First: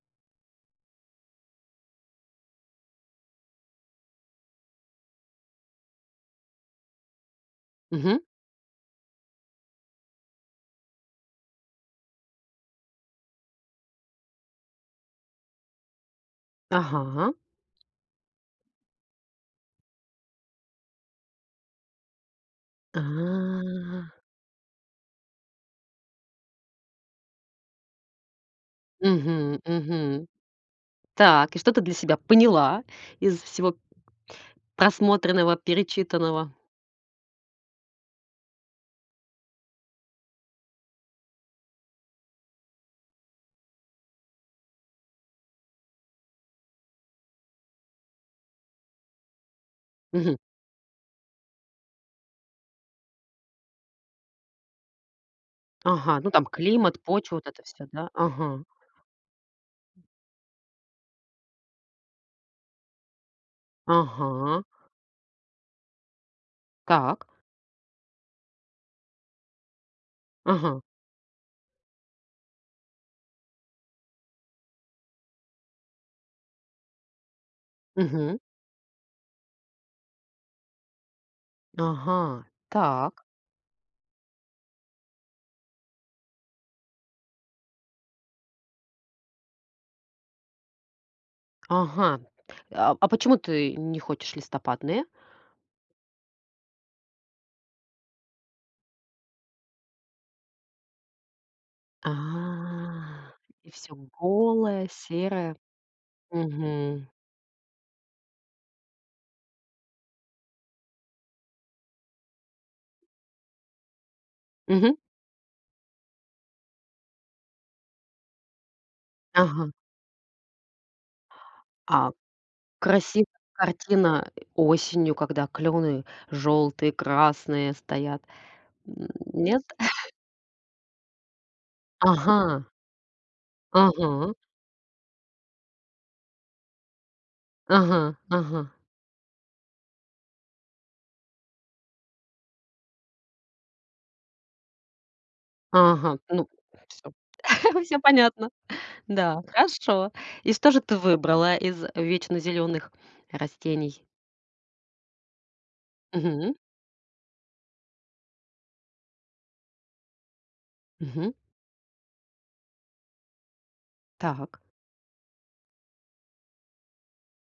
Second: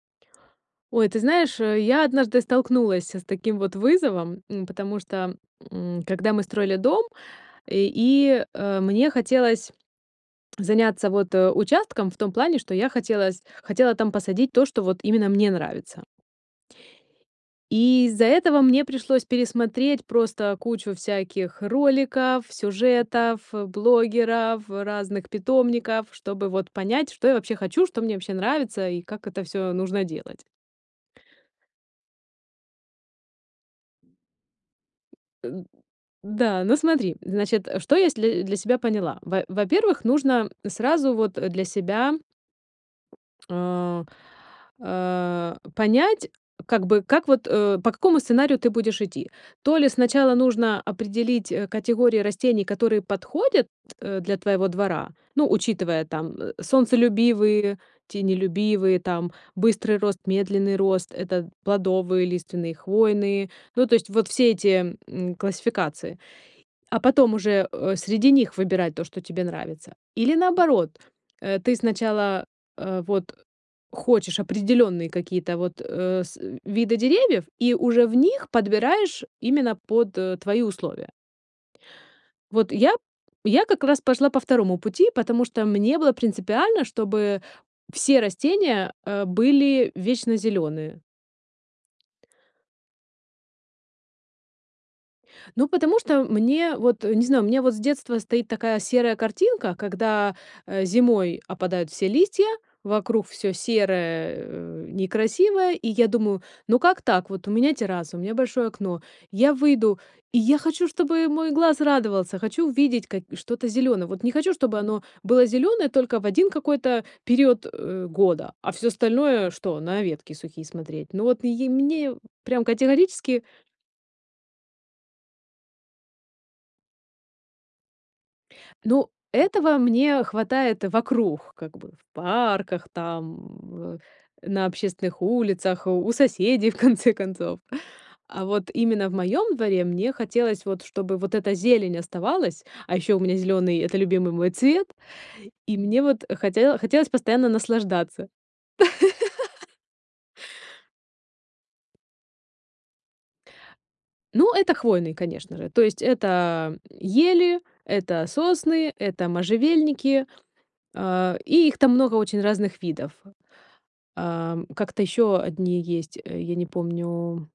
Ой, ты знаешь, э, я однажды столкнулась с таким вот вызовом, м, потому что, м, когда мы строили дом, и Мгм. и, э, мне хотелось заняться вот, э, участком в том плане, что я хотела с хотела там посадить то, что вот именно мне нравится. Ага. И из-за этого мне пришлось пересмотреть просто кучу всяких роликов, сюжетов, э, А. блогеров, разных питомников, чтобы вот понять, что я вообще хочу, что мне вообще нравится и как это Мгм всё нужно мгм. делать. Так, и что ты для себя поняла из всего просмотренного, Эн перечитанного? да, ну, смотри, значит, что если для себя поняла. Во во-первых, нужно сразу вот для себя э, э, понять, как бы, как вот, э, по какому сценарию ты будешь идти. То ли Мгм. сначала нужно определить, э, категории растений, которые подходят, э, для твоего двора, ну, учитывая Ага, ну, там, там э, климат, почва, вот это солнцелюбивые, всё, да? Ага. тенелюбивые, там, быстрый рост, медленный рост- это плодовые, лиственные, хвойные. Ну, то есть вот все Ага. эти, м, классификации, а Так. потом уже, э, среди них выбирать то, что тебе нравится. Или Ага. наоборот, э, ты сначала, а, вот хочешь определенные какие-то вот, э, с виды деревьев и уже в Мгм. них подбираешь именно под твои условия. Ага, Вот я так. я как раз пошла по 2 пути, потому что мне было принципиально, чтобы все растения, э, были вечнозеленые. Ага, а а почему ты не хочешь листопадные? Ну, потому что мне вот, не знаю, у меня вот с детства стоит такая серая картинка, когда, э, зимой опадают все А, листья, вокруг всё и всё серое, э, голое, серое. некрасивое. И я думаю: ну как Мгм. так? Вот у меня терраса, у меня большое окно, я выйду, и я хочу, чтобы мой глаз радовался! Хочу увидеть ка и что-то зелёное! Вот не хочу, чтобы Мгм. оно было зеленое только в 1 какой-то период, э, года, а всё остальное Ага. что- на ветки сухие смотреть? Ну вот и А мне прям красивая категорически картина осенью, когда клены желтые, красные стоят. Ну, Нет? этого мне хватает вокруг, как бы, в Ага. парках, там, э, Ага. на общественных улицах, у соседей, в конце концов. Ага, А вот ага. именно в моем дворе мне хотелось вот, чтобы вот эта зелень оставалась. А ещё у меня зеленый- это любимый мой цвет. И мне Ага, вот ну, хоте хотелось всё постоянно всё наслаждаться. понятно. Да, хорошо. И что же ты выбрала из вечнозеленых растений? Ну, это хвойные, конечно же. То есть Мгм. это ели, это сосны, это можжевельники, Мгм. э, и их там много очень разных видов. Так. Эм. Как-то ещё одни есть, э, я не помню